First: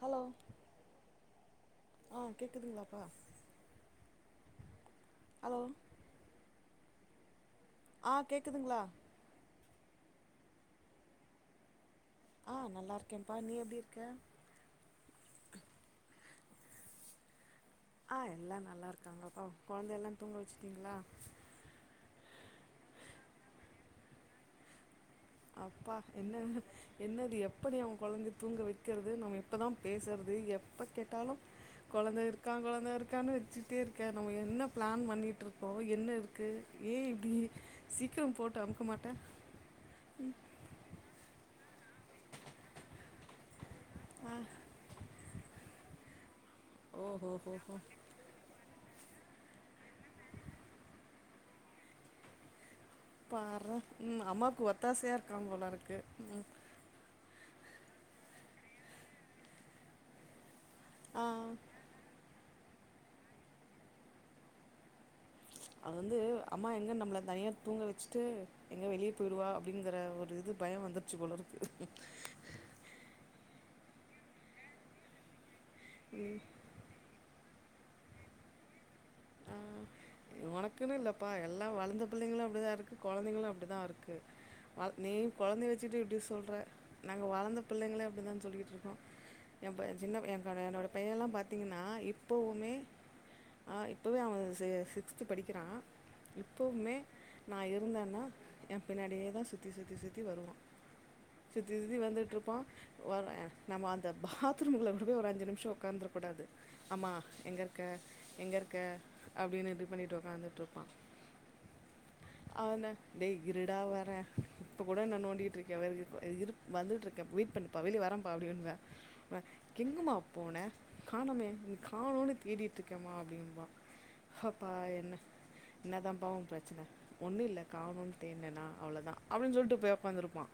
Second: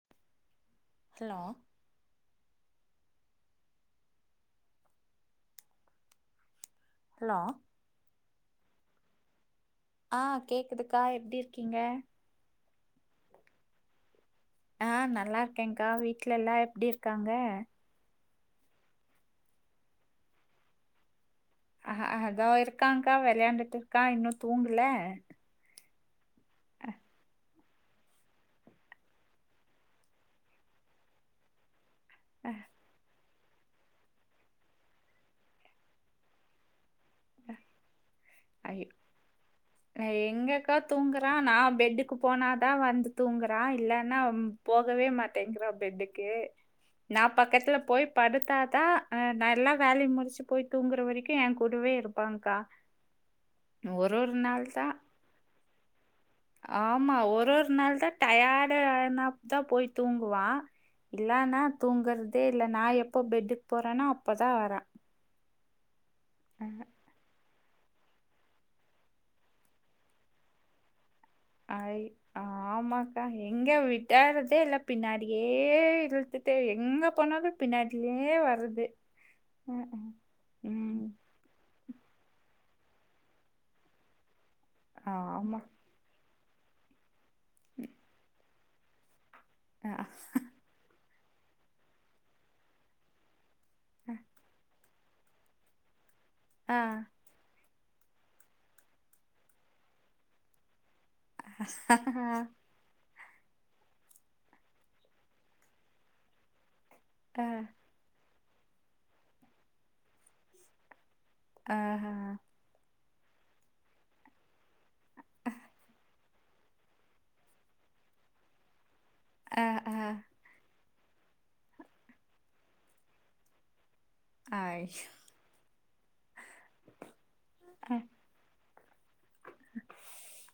Hello hello ஆஹ் கேக்குதுங்களா ப அலோ ஹலோ ஆ கேக்குதுங்ளா ஆ கேக்குதுக்கா எப்டி இருக்கீங்க ஆ நல்லா இருக்கேன்ப்பா நீ எப்டி இருக்க ஆ நல்லா இருக்கேன்கா வீட்டுல எல்லா எப்டி இருக்காங்க ஆ எல்லா நல்லாருக்காங்கப்பா கொழந்தையல்லா தூங்க வெச்சுட்டிங்ளா அ ஹ தோ இருக்காங்கா வெளையாண்டுட்டு இருக்கா இன்னு தூங்குல அப்பா என்ன என்னது எப் எப்படி அவங்க கொழந்தைய தூங்க வெக்றது நம்ம எப்பதா பேசுறது எப்ப கேட்டாலு கொழந்த அஹ் இருக்கான் கொழந்த இருக்கான்னு டிச்சிட்டே இருக்க நம்ம என்ன பிளான் பண்ணிட்ருக்கோ என்ன இருக்கு ஏ இப்டி சி க்ரம் போட்டு அமுக்க ஐயோ மாட்ட நா எங்கக்கா தூங்குறா நா பெட்டுக்கு போனாதா வந்து தூங்க தா இல்லன்னா ஆ ம் போகவே மாட்டேங்றா பெட்டுக்கே நா ஓஹோ ஹோ ஹோ பக்கத்துல போய் படுத்தாதா அஹ் நா எல்லா வேல முறிச்சு போய் தூங்குற வரைக்கு என் கூடவே இருப்பாங்க்கா பார்றா ம் அம்மாக்கு ஒத்தாசையா இருக்கா போலருக்கு ம் நாள்தா டயாடு ஆனா தா போய் தூங்குவா ஆ இல்லனா தூங்கற தே இல்ல நா எப்போ பெட்டுக்கு போறன்னோ அப்போதா வரா அது வந்து அம்மா எங்கே நம்ள தனியா தூங்க வெச்சுட்டு எங்க வெளியே போயிடுவா அப்டிங்கிற ஒரு இது பயொ வந்துடுச்சு போல இருக்கு அய் ஆமாக்கா எங்க விடறதே இல்ல பின்னாடியே ஏ இழுத்து டே எங்க போனாலு பின்னாடிலயே வருது ஆ அஹ், அஹ். உனக்குன்னு உம் இல்லப்பா எல்லா வளந்த புள்ளைங்களு அப்படிதா இருக்கு கு கொழந்தைங்களு அப்டிதா இருக்கு ஆ நீயும் ஆமா கொழந்தைய வெச்சுட்டு இப்டி சோ சொல்ற நாங்க வளந்த பிள்ளைங்களே அப்படிதா சொல்லிகிட்டுருக்கோ என் பைய அஹ், சின்ன பைய இருக்கானே என்னோட பையல்லா பாத்தீங்ன்னா இப்பவுமே பவே அவ சே சிக்ஸ்த் து படிக்குரா இப்பவுமே அஹ், அஹ், நான் இரு இருந்தான்னா என் பின்னாடியே தான் சுத்தி சுத்தி சுத்தி வருவான் சுத்தி சுத்தி வந்துட்டு இருப்பான் வ நம்ம அந்த பாத்ரூம்குள்ள கூட போய் ஒரு அஞ்சு நிமிஷம் உட்காந்தரக் கூடாது அம்மா எங்க அஹ், அஹ், இருக்க எங்க இருக் க அப்டின்னு இப்டி பண்ணிட்டு உக்காந்துட்டுருப்பான் ஆஹ்ஹ் டேய் இருடா வரன் இப்ப கூட நான் நோண்டிட்டு இருக்கன் இரு வந்துட்டு இருக்கேன் வெய்ட் பண்ணுப்பா வெளிய வரம்பா அப்டீன்ற அஹ், எங்கம்மா அஹ், போன காணமே நீ காணோனு தேடிட்டு இருக்கேமா அப்படிம்பான் அப்பா ஐ, என்ன என்னதான் பா உன் பிரச்சனை ஒன்னும் இல்ல அஹ், கானோன்னு தேடுனனா அவ்ளோதான் அப்டின்னு சொல்லிட்டு போய் உட்காந்துருப்பான்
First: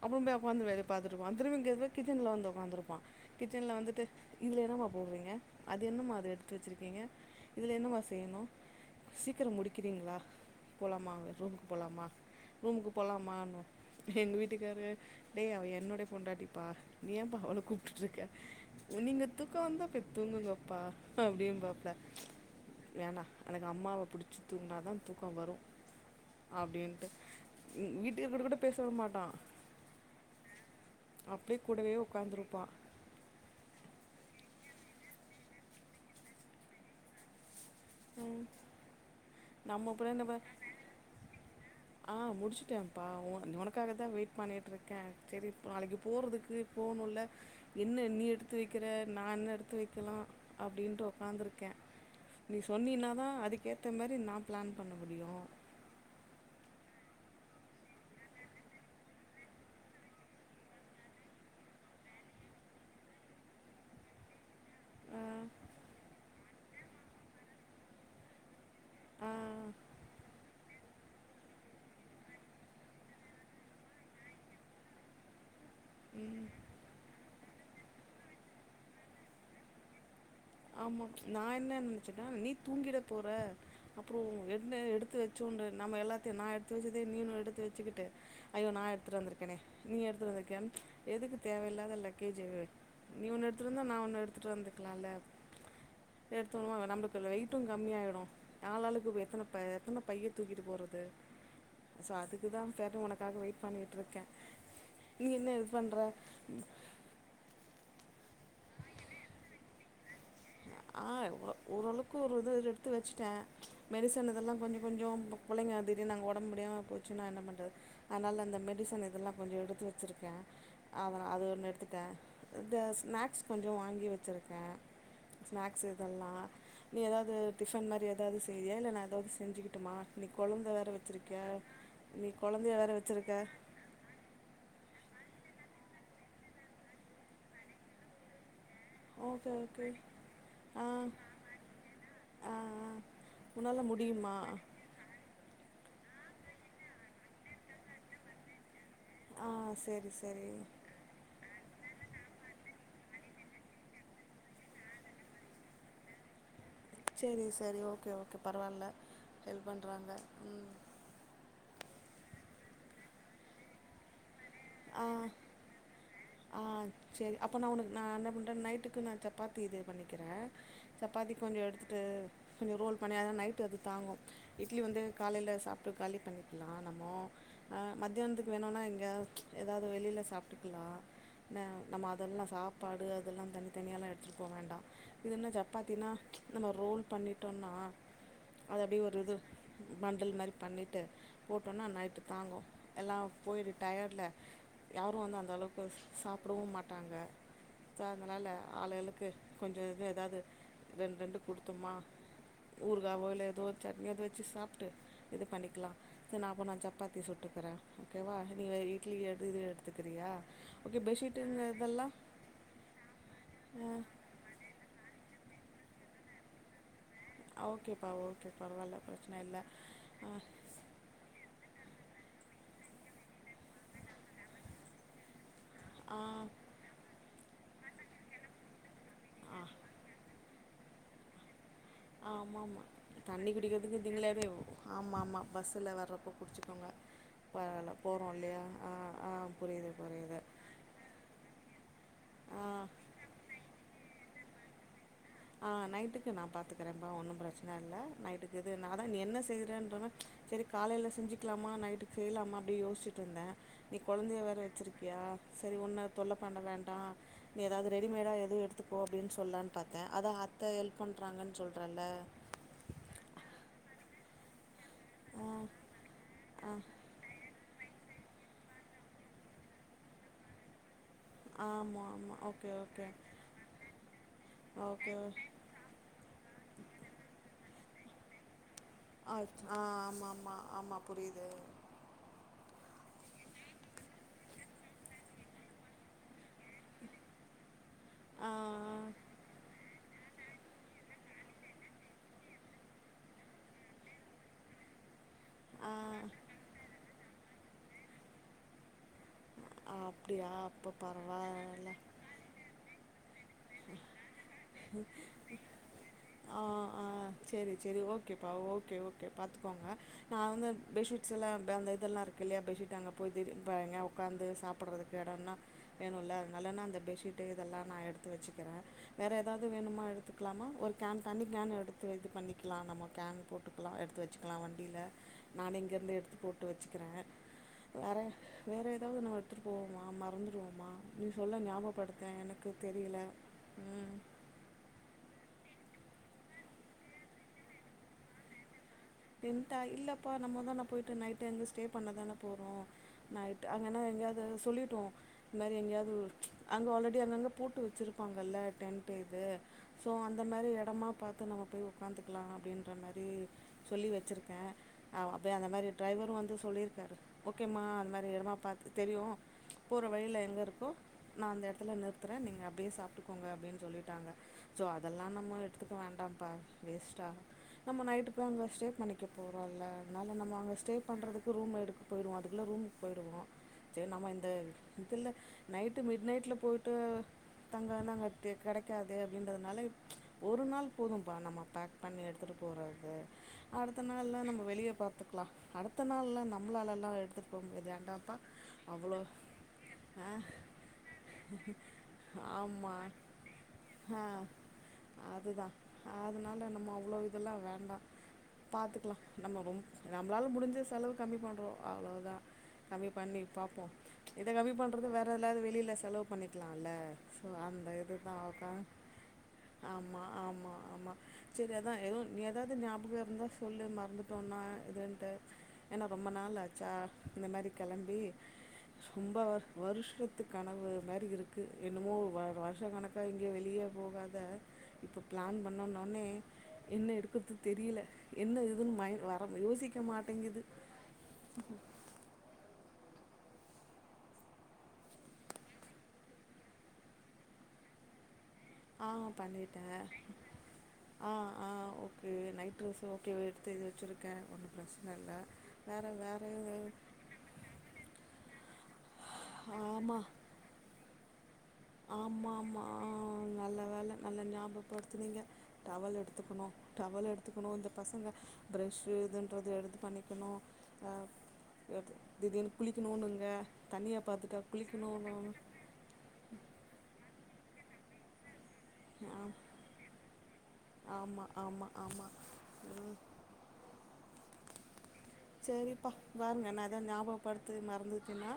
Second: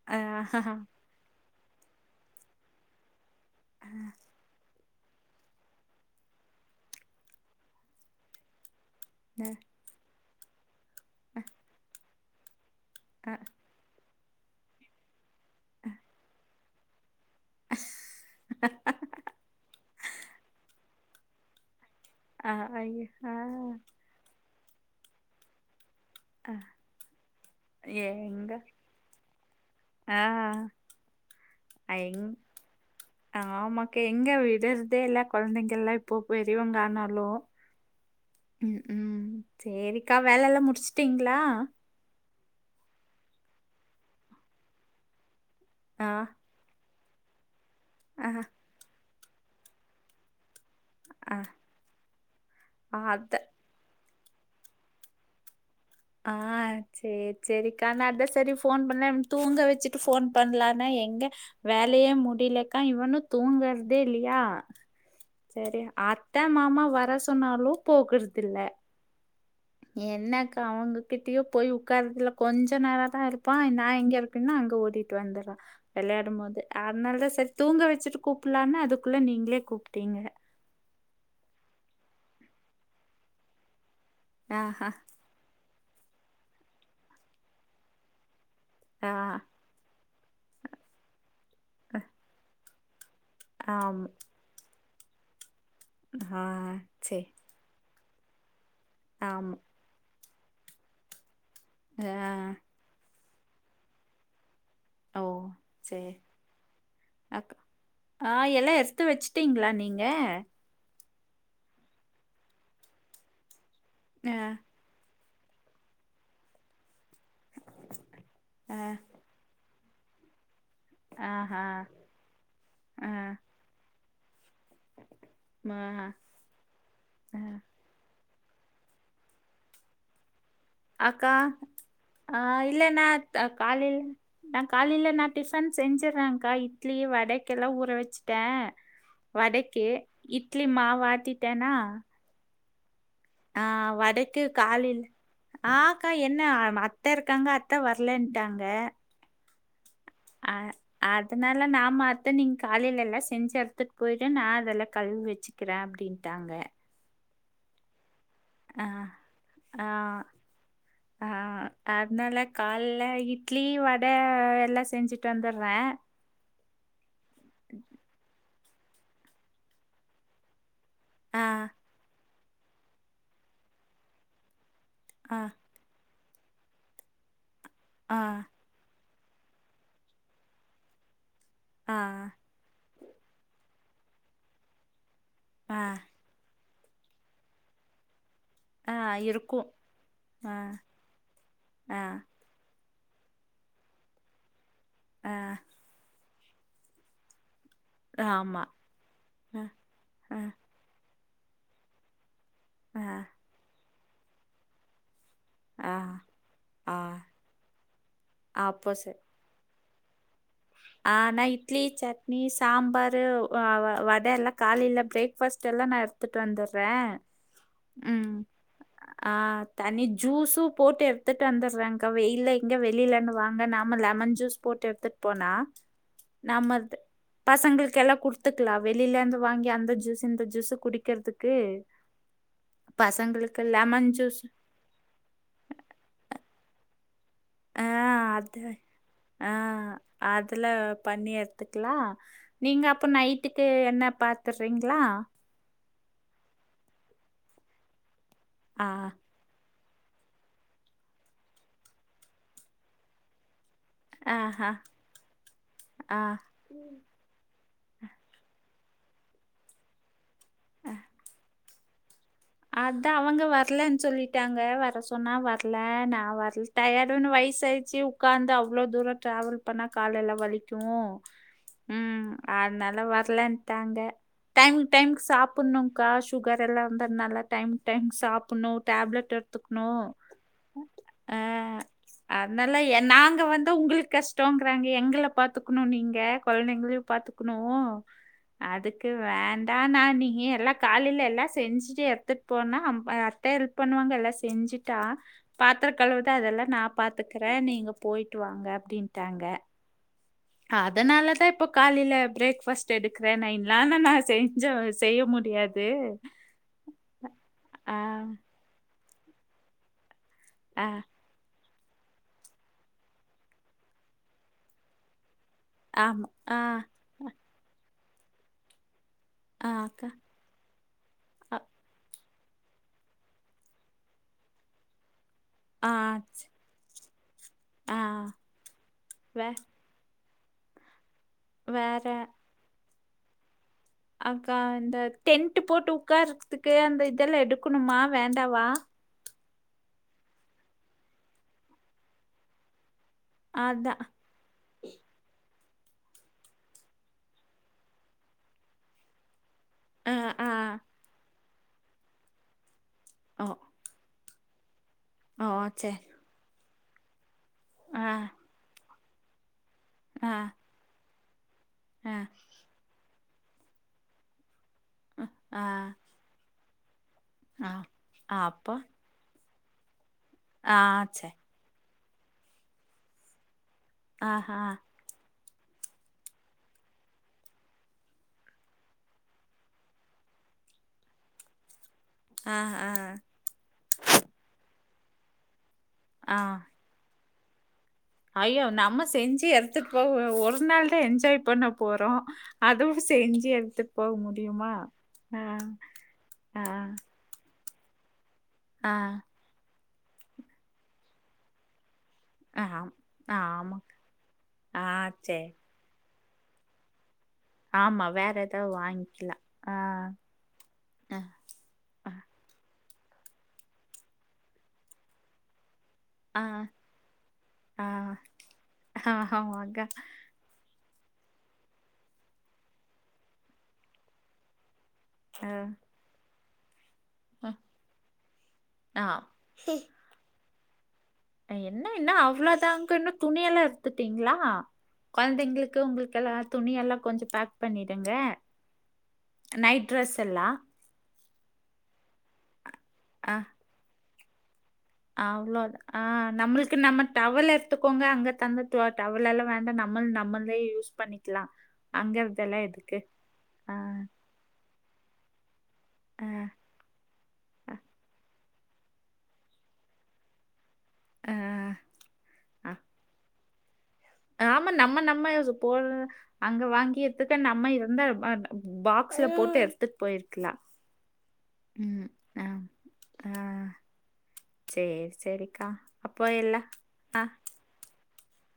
அப்புற போய் அஹ், அஹ், உட்காந்து வெளிய பாத்துட்ருப்பான் [unintelligible] கிச்சன்ல வந்து உட்காந்துருப்பான் கிச்சன்ல வந்துட்டு இல்லன்னா போடுறீங்க அது என்னமா அதை எடுத்து வெச்சுருக்கீங்க இதுல என்னமா செய்யணும் சீக்கிரம் முடிக்கிறீங்களா போலாமா அங்க ரூம்க்கு போலாமா ரூம்க்கு போலாமான்னுவா எங்க வீட்டுக்காரு டேய் அவ என்னுடைய பொண்டாட்டி ப நீ ஏன்ப்பா அவள கூப்டுட்டு இருக்க நீங்க தூக்கம் வந்தா போய் தூங்குங்கப்பா அப்படியும் பாப்பல ஆஹ் அய்ம ஆஹ் தூங்குனா தான் தூக்கம் வரும் அஹ், அப்டின்ட்டு வீட்டுக்கார்ட்ட கூட பேச விட மாட்டான் ஆஹ் அப்படியே கூடவே அய் உட்காந்துருப்பான் ஆமாக் எங்க விடற்தே இல்ல கொழந்தைங்கெல்ல இப்போ பெரியவங்க ஆனாலு ம் ம் நம்ம அப்புறம் சேரிக்கா என்ன ப- வேல லா முடிச்சிட்டீங்களா ஆ முடிச்சுட்டேன்ப்பா உனக்காக தா வெயிட் பண்ணிட்டுருக்க தெரித் நாளைக்கு ஆ போறதுக்கு போனோல் ல என்ன நீ ஆ எடுத்து வெய்க்குற நா என்ன எடுத்து வெய்க்கலா அப்டின்ட்டு ஆ ஒக்காந்துருக்க நீ சொன்னீனதா அத அதுக்கேத்த மேர் நா பிளான் பண்ண முடியு ஆஹ் செரி செரிக்கா நா அத சரி போன் பண்ல தூங்க வச்சிட்டு போன் பண்ணலானே எங்க வேலையே முடிலேக்கா இவனு தூங்கற்தே இல்லையா ஆ சரி அத்த மாமா வர சொன்னாலு போகுறதில்ல ஆ என்னக்கா அவங்ககிட்டயோ போய் உட்காறதுல கொஞ்ச நேரதா இருப்பா நா எங்க இருக்குன்னா அங்க ஓடிட்டு வந்துறா வெளையாடும் போது அத்னால்தா சரி தூங்க வச்சிட்டு கூப்புட்லான்னா அதுக்குள்ள நீங்களே கூப்ட்டீங்க ஆமா நா என்ன நெனச்சன்னா நீ தூங்கிட போற அப்புறோ என்ன ஆஹா எடுத்து வெச்சோன்ர நம்ம எல்லாத்தையு நா எடுத்து வெச்சதே நீயு நானு எடுத்து வெச்சிக்கிட்டு ஐயோ நா ஆ எடுத்துட்டு வந்துருக்கேனே நீ எடுத் [unintelligible] தேவ இல்லாத லக்கேஜ நீ ஓன்னு எடுத்துட்டு வந்தா நா ஆம் ஓன்னு எடுத்துட்டு வந்திருக் கலால ஆ எடுத்தோனோ நம்மளுக்கு சரி வெயிட்டு கம்மியாயிருக் அஹ் ஆளாளுக்கு எத்தன ஆமா பே எத்தனப் பைய த்தூகிட்டு போறது சோ ஆ அதுக்குதா [unintelligible] ஒனக்கு காக வெயிட் பண்ணிட்டுருக்கே ஓ நீ என்ன இது பண்ற ஆஹ் எல்லா எடுத்து வச்சிட்டீங்களா நீங்க ஆஹ் ஒ ஓரளவுக்கு ஒரு இது எடுத்து வச்சிட்ட மெடிசன் ஆ இதெல்லா கொஞ்சோ கொஞ்சோ புள்ளைங்க திடீர்னு அங்க ஒடம்முடியாம போச்சினா என்ன பண் அதனால அந்த ஆ மெடிசன் இதெல்லா கொஞ்சோ எடுத்து வச்சிருக்கே அதா அது ஆஹா ஒன்னு எடுத்துட்டே இந்த ஆ ஸ்நாக்ஸ் கொஞ்சோ வாங்கி வச் வெச்சுருக்க ஆ ஸ்நாக்ஸ் இதெல்லா நீ ஏதாவது ஆ. டிபன் மாரி ஏதாவது செய்றியா இல்ல நா ஏதாவது செஞ்சுகிட்டுமா இன் அக்கா அ கொழந்தைய இல்ல வேற நா வச்சுருக்க க காலில நா காலில நா டிஃபன் செஞ்சிர்றேக்கா இட்லி வடக்கெல்லா ஊற வச்சுட்டே ஓகே ஓகே வடைக்கு இட்லி ஆ மாவு அட்டிட்டேனா ஆ ஆ ஆ உன்னால முடியுமா வடைக்கு காலில ஆஹ் க்கா என்ன அத்த இருக்காங்க அத்த வரலன்னட்டாங்க ஆ செரி அ அதுனால நா மாத்த நீங்க காலேலல்லா செஞ்சு எடுத்துட்டு போயிட்டு நா அதெல்லா கழுவி வெச்சுக்கிறே அப்டின்ட்டாங்க செரி செரி ஓகே ஓகே க்கு ஆ பரவால்ல ஹெல்ப் ஆ பண்ணறாங்க ம் ஆ அதனால கால்லே இட்லி வட எல்லா ஆ செஞ்சுட்டு வந்துட்றே ஆ செரி அப்போ நா உனக் நா என்ன பண்றே நைட் ட்டுக்கு நா சப்பாத்தி இது பண்ணிக்கிறே சப்பாத்தி ஆ கொஞ்சோ எடுத்துட்டு கொஞ்சோ ரோல் பண்ணி அது நைட் அது தாங்கு இட்லி வந்து ஆ காலேல சாப்ட்டு காலி பண்ணிக்கலா நம்மோ அ ஆ மத்யான்துக்கு வேணுனா இங்க ஏதாவது வெளில சாப்டுகலா ன்ன ஆ நம்ம அதெல்லா சாப் பாடு அதெல்லா தனித்தனியால எடுத்துட்டு போ வேண்டா இதுன்ன ஆ சப்பாத்தினா நம்ம ரோல் பண்ணிட்டோனா அது ஆ அப்டியே ஒரு இது இருக்கும். பண்டல் மாரி ஆ பண்ணிட்டு போட்டோனா ஆ நைட்டு தாங்கு எல்லா போய்டு டையர்ட்ல யாரு ஆ வந்து அந்த அளவுக்கு ச சா ரோ மாட்டாங்க சோ அதுனால ஆமா. ஆளாளுக்கு அ கொஞ்சோ இது அ ஏதாது ரெண்டு ரெண்டு குடுத்துமா ஆ ஊருகா போல ஏதோ சட்னியாவது வச்சு சாப்டு இது ஆ பண்ணிக்கலாம் இ நான் அப்போ ஆ சப்பாத்தி சுட்டுக்குற எடு எடு கத்துக்கிறியா ஆ நா இட்லி, சட்னி, சாம்பாரு வ வ வட எல்லா காலையில பே ஃபர்ஸ்ட் எல்லா நா எடுத்துட்டு வந்துற. ஆ ஓகேப்பா ம் ஓகே பரவாயில்ல ஆ பிரச்சனை இல்லை தனி ஜூஸும் போட்டு எடுத்துட்டு வந்துடுறங் அ வெயில எங்க வெளிலென்ன வாங்க நாம லெமன் ஜூஸ் போட்டு எடுத்துட்டு போனா. ஆ நம்மல்து பசங்குள்க்கு எல்லா குத்துக்கலா வெளிலனு வாங்கி அந்த ஜூஸு இந்த ஜூஸு குடிக்கர்துக்கு ஆமா ஆமா தண்ணி குடிக்கிறதுக்கு லெமன் ஜூஸ் திங்களாவே ஆமா ஆமா பஸ்ஸுல வர்றப்போ குட்ச்சிக்கோங்க அ அத அ புரியுது புரியுது அதுல பண்ணி எட் த்துக்கலா ஆ நீங்க அப்ப நைட்டுக்கு என்ன பாத்துடுறீங்களா ஆ நைட்டுக்கு நா பாத்துக்கிறேன்ப்பா ஒன்னு ப்ரச்சன இல்ல நைட் எது ஆ நா தா என்ன செய்றன் சரி காலைல செஞ்சுக்லாமா நைட்டு செய்லாமா அப்டின் யோஸ்ச்சிட்டு இருந்த நீ கொழந்தைய வேற ஆஹா வச்சிருக்கியா சரி உன்ன ஆ தொல்ல பண்ண வேண்டா நீ எதாவ்து ரெடிமேடா எதுவு எடுத் போ அப்டின் சொல்லான்னு பாத் அதா அத்த ஹெல்ப் பண்றாங்கன் சொல்றல்ல அதா அவங்க வரலன் சொல்லிட்டாங்க வர் சொன்னா ஆ வர்ல நா வர்ல ஆ டயடுன்னு வய்சாயி ச்சி உக்காந்து அவ்ளோ தூரோ ட்ராவல் பண்ணா கால் எல்லா வலிக்கு ஆமா ம் ஆமா ஓகே அதனாலா ஓகே வரலன்டாங்க டைமுக்கு ஓகே டைமுக்கு சாப்பணும்க்கா சுகர் எல்லா வந்த நல்லா டைமுக் டைம் சாப்பனு டேப்லெட் ஆ ஆ எடுத்துக்னு ஆமா ஆமா ஆமா அ புரியுது அதனால எ நா ங்க வந்தா உங்களுக்கு கஷ்டங்கறாங்க எங்கள பாத்துக்கணு நீங்க கொழந்தைங்களையு பாத்துக்கணு ஆ அதுக்கு வேண்டா நா நீ நீ எல்லா காலைல எல்லா செஞ்சுட்டு எ த்துட் போனா அ அத்த ஹெல்ப் பண்ணுவாங்க எல்லா செஞ்சுட்டி பாத்திர ஆ கழுவறது அதெல்லா நா பாத்துக்கற நீங்க போயிட்டு வாங்க அப்டின்ட்டாங்க ஆ அப்படியா அப்போ அதனாலதா இப்ப பரவால்ல காலில பிரேக்ஃபாஸ்ட் எடுக்றே நா இ நானா நான் செஞ்சா செய்ய முடியாது செரி ஆ செரி ஓகேப்பா ஓகே ஓ கே பாத்துகோங்க நா வந்து ஆ பெட்ஷீட்ஸ் எல்லா இப்ப அந்த இதெல்லா இருக்கல்லயா பெட்ஷீட்டு அங்க போய் இது [unintelligible] உக்காந்து சாப்டறதுக்கு எடோனா ஆமா வேணுல்ல ஆ அதனால நா அந்த பெட்ஷீட்டு இதெல்லா நா வெச்சி க்கிற வேறு எதாவது ஆ வேணுமா அக்கா எடுத்துக்கலாமா ஒரு கேன் தண்ணி ஆ கேன் எடுத்து இது பண்ணி வெக்கலா நம்ம கேன் போட்டுக்கலா எடுத்து வெச்சுக்கலா வண்டில நானு ஆ, இங்கேர்ந்து எடுத்து போட்டு வெச்சுக்கிறே ஆ வேற வேற எதாவது நம்ம வே எடுத்துட்டு போவோம்மா நம்ம வந்துருவோமா நீ சொல்லெ வேற ஞாபகப்படுத்தே எனக்கு தெரில அக்கா இந்த டென்ட் போட்டு உக்காறதுக்கு அந்த இதெல்லா எடுக்கணுமா வேண்டாவா டென்டா இல்லப்பா நம்மதான போயிட்டு நைட்டு அங்க ஸ்டே பண்ணதான போறோ நைட்டு அங்கனா அதான் எங்கயாது சொல்லிட்டுவோ இதுமாரி எங்கயாது அங்க ஆல்ரெடி அங்கங்க போட்டு வெச்சுருப்பாங்கல்ல டென்ட்டு இது சோ ஆ அந்த ஆ மாரி எடமா பாத் து நம்ம போய் உக்காந்துக்கலா அப்டின் ற மாரி ஓ வெச்சிருக்கே ஆ அது ஓ அந்த மாரி சரி டிரைவரு வந்து சொல்லி டாரு ஓகேமா ஆ அது மாரி எடமா பாத் தெரியு போற ஆ வழில எங்கருக்கோ நா அந்த எடத்துல ஆ நிறுத்துற நீங்க அப்டியே சாப்ட்டு கோங்க அப்டின் சொல்லிட்டாங்க சோ அதெலா நம்ம ஆ ஆ எடுத்துக்க வேண்டாம்ப்பா வேஸ்ட் டா ஆ நம்ம நைட்டு நாங்க அப்போ ஸ்டே பண்ணிக்கிற் போறல்ல அதல நம்ம அங்கே ஆ ஸ்டே சரி பண்ணுறதுக்கு ரூம் எடுக் போயிடுவோ அதுக்குள்ள ரூமுக்கு போயிடுவோ நம்ம இந்த ஆஹா இதுல நைட்டு மிட் நைட்டில்ல போயிட்டு தங்க வந்தாங்கே கெடைக்காது அப்டின்றதுனால ஒரு நாள் போதும்பா நம்ம பேக் பண்ணி எடுத்துட்டு ஆ ஆ போறதுக்கு அடுத்த நாள் தா நம்ம வெளிய பாத்துக்கலா அடுத்த ஆ நாள்லா நம்மளால எடுத்து [unintelligible] ஐயோ நம்ம செஞ்சு எடுத்துட்டு போக ஆ ஒரு நாள் தா என்ஜாய் பண்ண போறோ ஆமா அதுவு செஞ்சு எடுத்துட்டு போக ஆ முடியுமா ஆஹ் அதுதான் ஆஹ் ஹ பாத்துக்கலா நம்ம ரொம் நம்மளால முடிஞ்ச செலவு கம்மி பண்றோ அவ்வளோ தா ஆ கம்மி பண்ணி ஆமா பாப்போ இத கம்மி ஆ பண்ணுறது வேறு சரி எதாது வெளியில செலவு பண்ணிக்கலால சோ அந்த ஆமா வேற இதுதா கா ஏதாவது வாங்கிக்கலாம் ஆ ஆமா ஆமா ஆமா ஆ சேரி அதா எதோ எதாவ்துநா அ இருந்தா சொல்லு மறந்துட்டோன்னா இதுன்ட்டு ஏன்னா ரொம்ப ஆ நாள் ஆச்சா இந்த மாரி ஆ கெளம்பி ஆ ரொம்ப ஆமாங்க வருஷத்து கனவு மாரி இருக்குது என்னமோ வ வருஷ கணக்காக எங்கேயு வெளிய போகாத இப்போ ஆ பிளான் பண்ணோனோனே என்ன ஆ எடுக்குறது தெரியல என்ன இதுன்னு ஆ. மைண்ட் வர யோசிக்க மாட்டிங்குது துணியெல்லா எடுத்துட்டிங்களா கெழந்திங்களுக்கு உங்களுக்கெல்லா துணியெல்லா கொஞ்சோ பேக் பண்ணிடுங்க ஆஹ் பண்ணிட்டே நைட் ட்ரெஸ் எல்லாம் டிரஸ் ஓகேவா எடுத்தது வெச்சுருக்க அவ்ளோ ஆஹ் நம்மளுக்கு வேற நம்ம டவல்ல எடுத்துக்கோங்க அங்க தந்தது டவென்ல்லெல்லா வேண்டா நம்ம ஆமா நம்மள்தே யூஸ் பண்ணிக்கலா ஆமா ஆமா நல்ல வேல நல்ல ஞாபக படுத்துனீங்க டவல் ஆ எடுத்துக்கணு டவல் எடுத்துக்கணு ஆ இந்த பசங்க பிரஷ் சு இதுன்றது எடுத்து பண்ணிக்கணு ஆஹ் ஆ எடுத் ஆ திடீர்னு குளிக்கணுனுங்க ஆமா நம்ம நம்ம யோசி போ அங்க வாங்கியதுக்கு நம்ம இருந்தா [unintelligible] பாக்ஸ்ல ஆ போட்டு எடுத்துட்டு போயிருக்கலாம் ஆமா ஆமா உம் ஆமா ஆஹ் ம் ஆஹ் சேர் சரிப்பா பாருங்க நான் ஏதாது ஆ ஞாபகப்படுத்து மறந்து சுனா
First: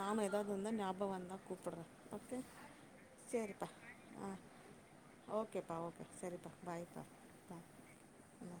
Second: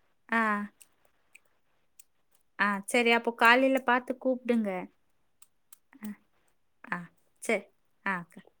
நாம ஏதாது வந்தா ஞாபகம் வந்தா கூப்புட்றே ஓகே ஆஹ் சரி அப்போ சரிப்பா காலேல பாத்து ஆ கூப்டுங்க ஓகேப்பா ஓகே அஹ் சரிப்பா பாய்ப்பா ஆஹ் சரி பாய் ஆஹ்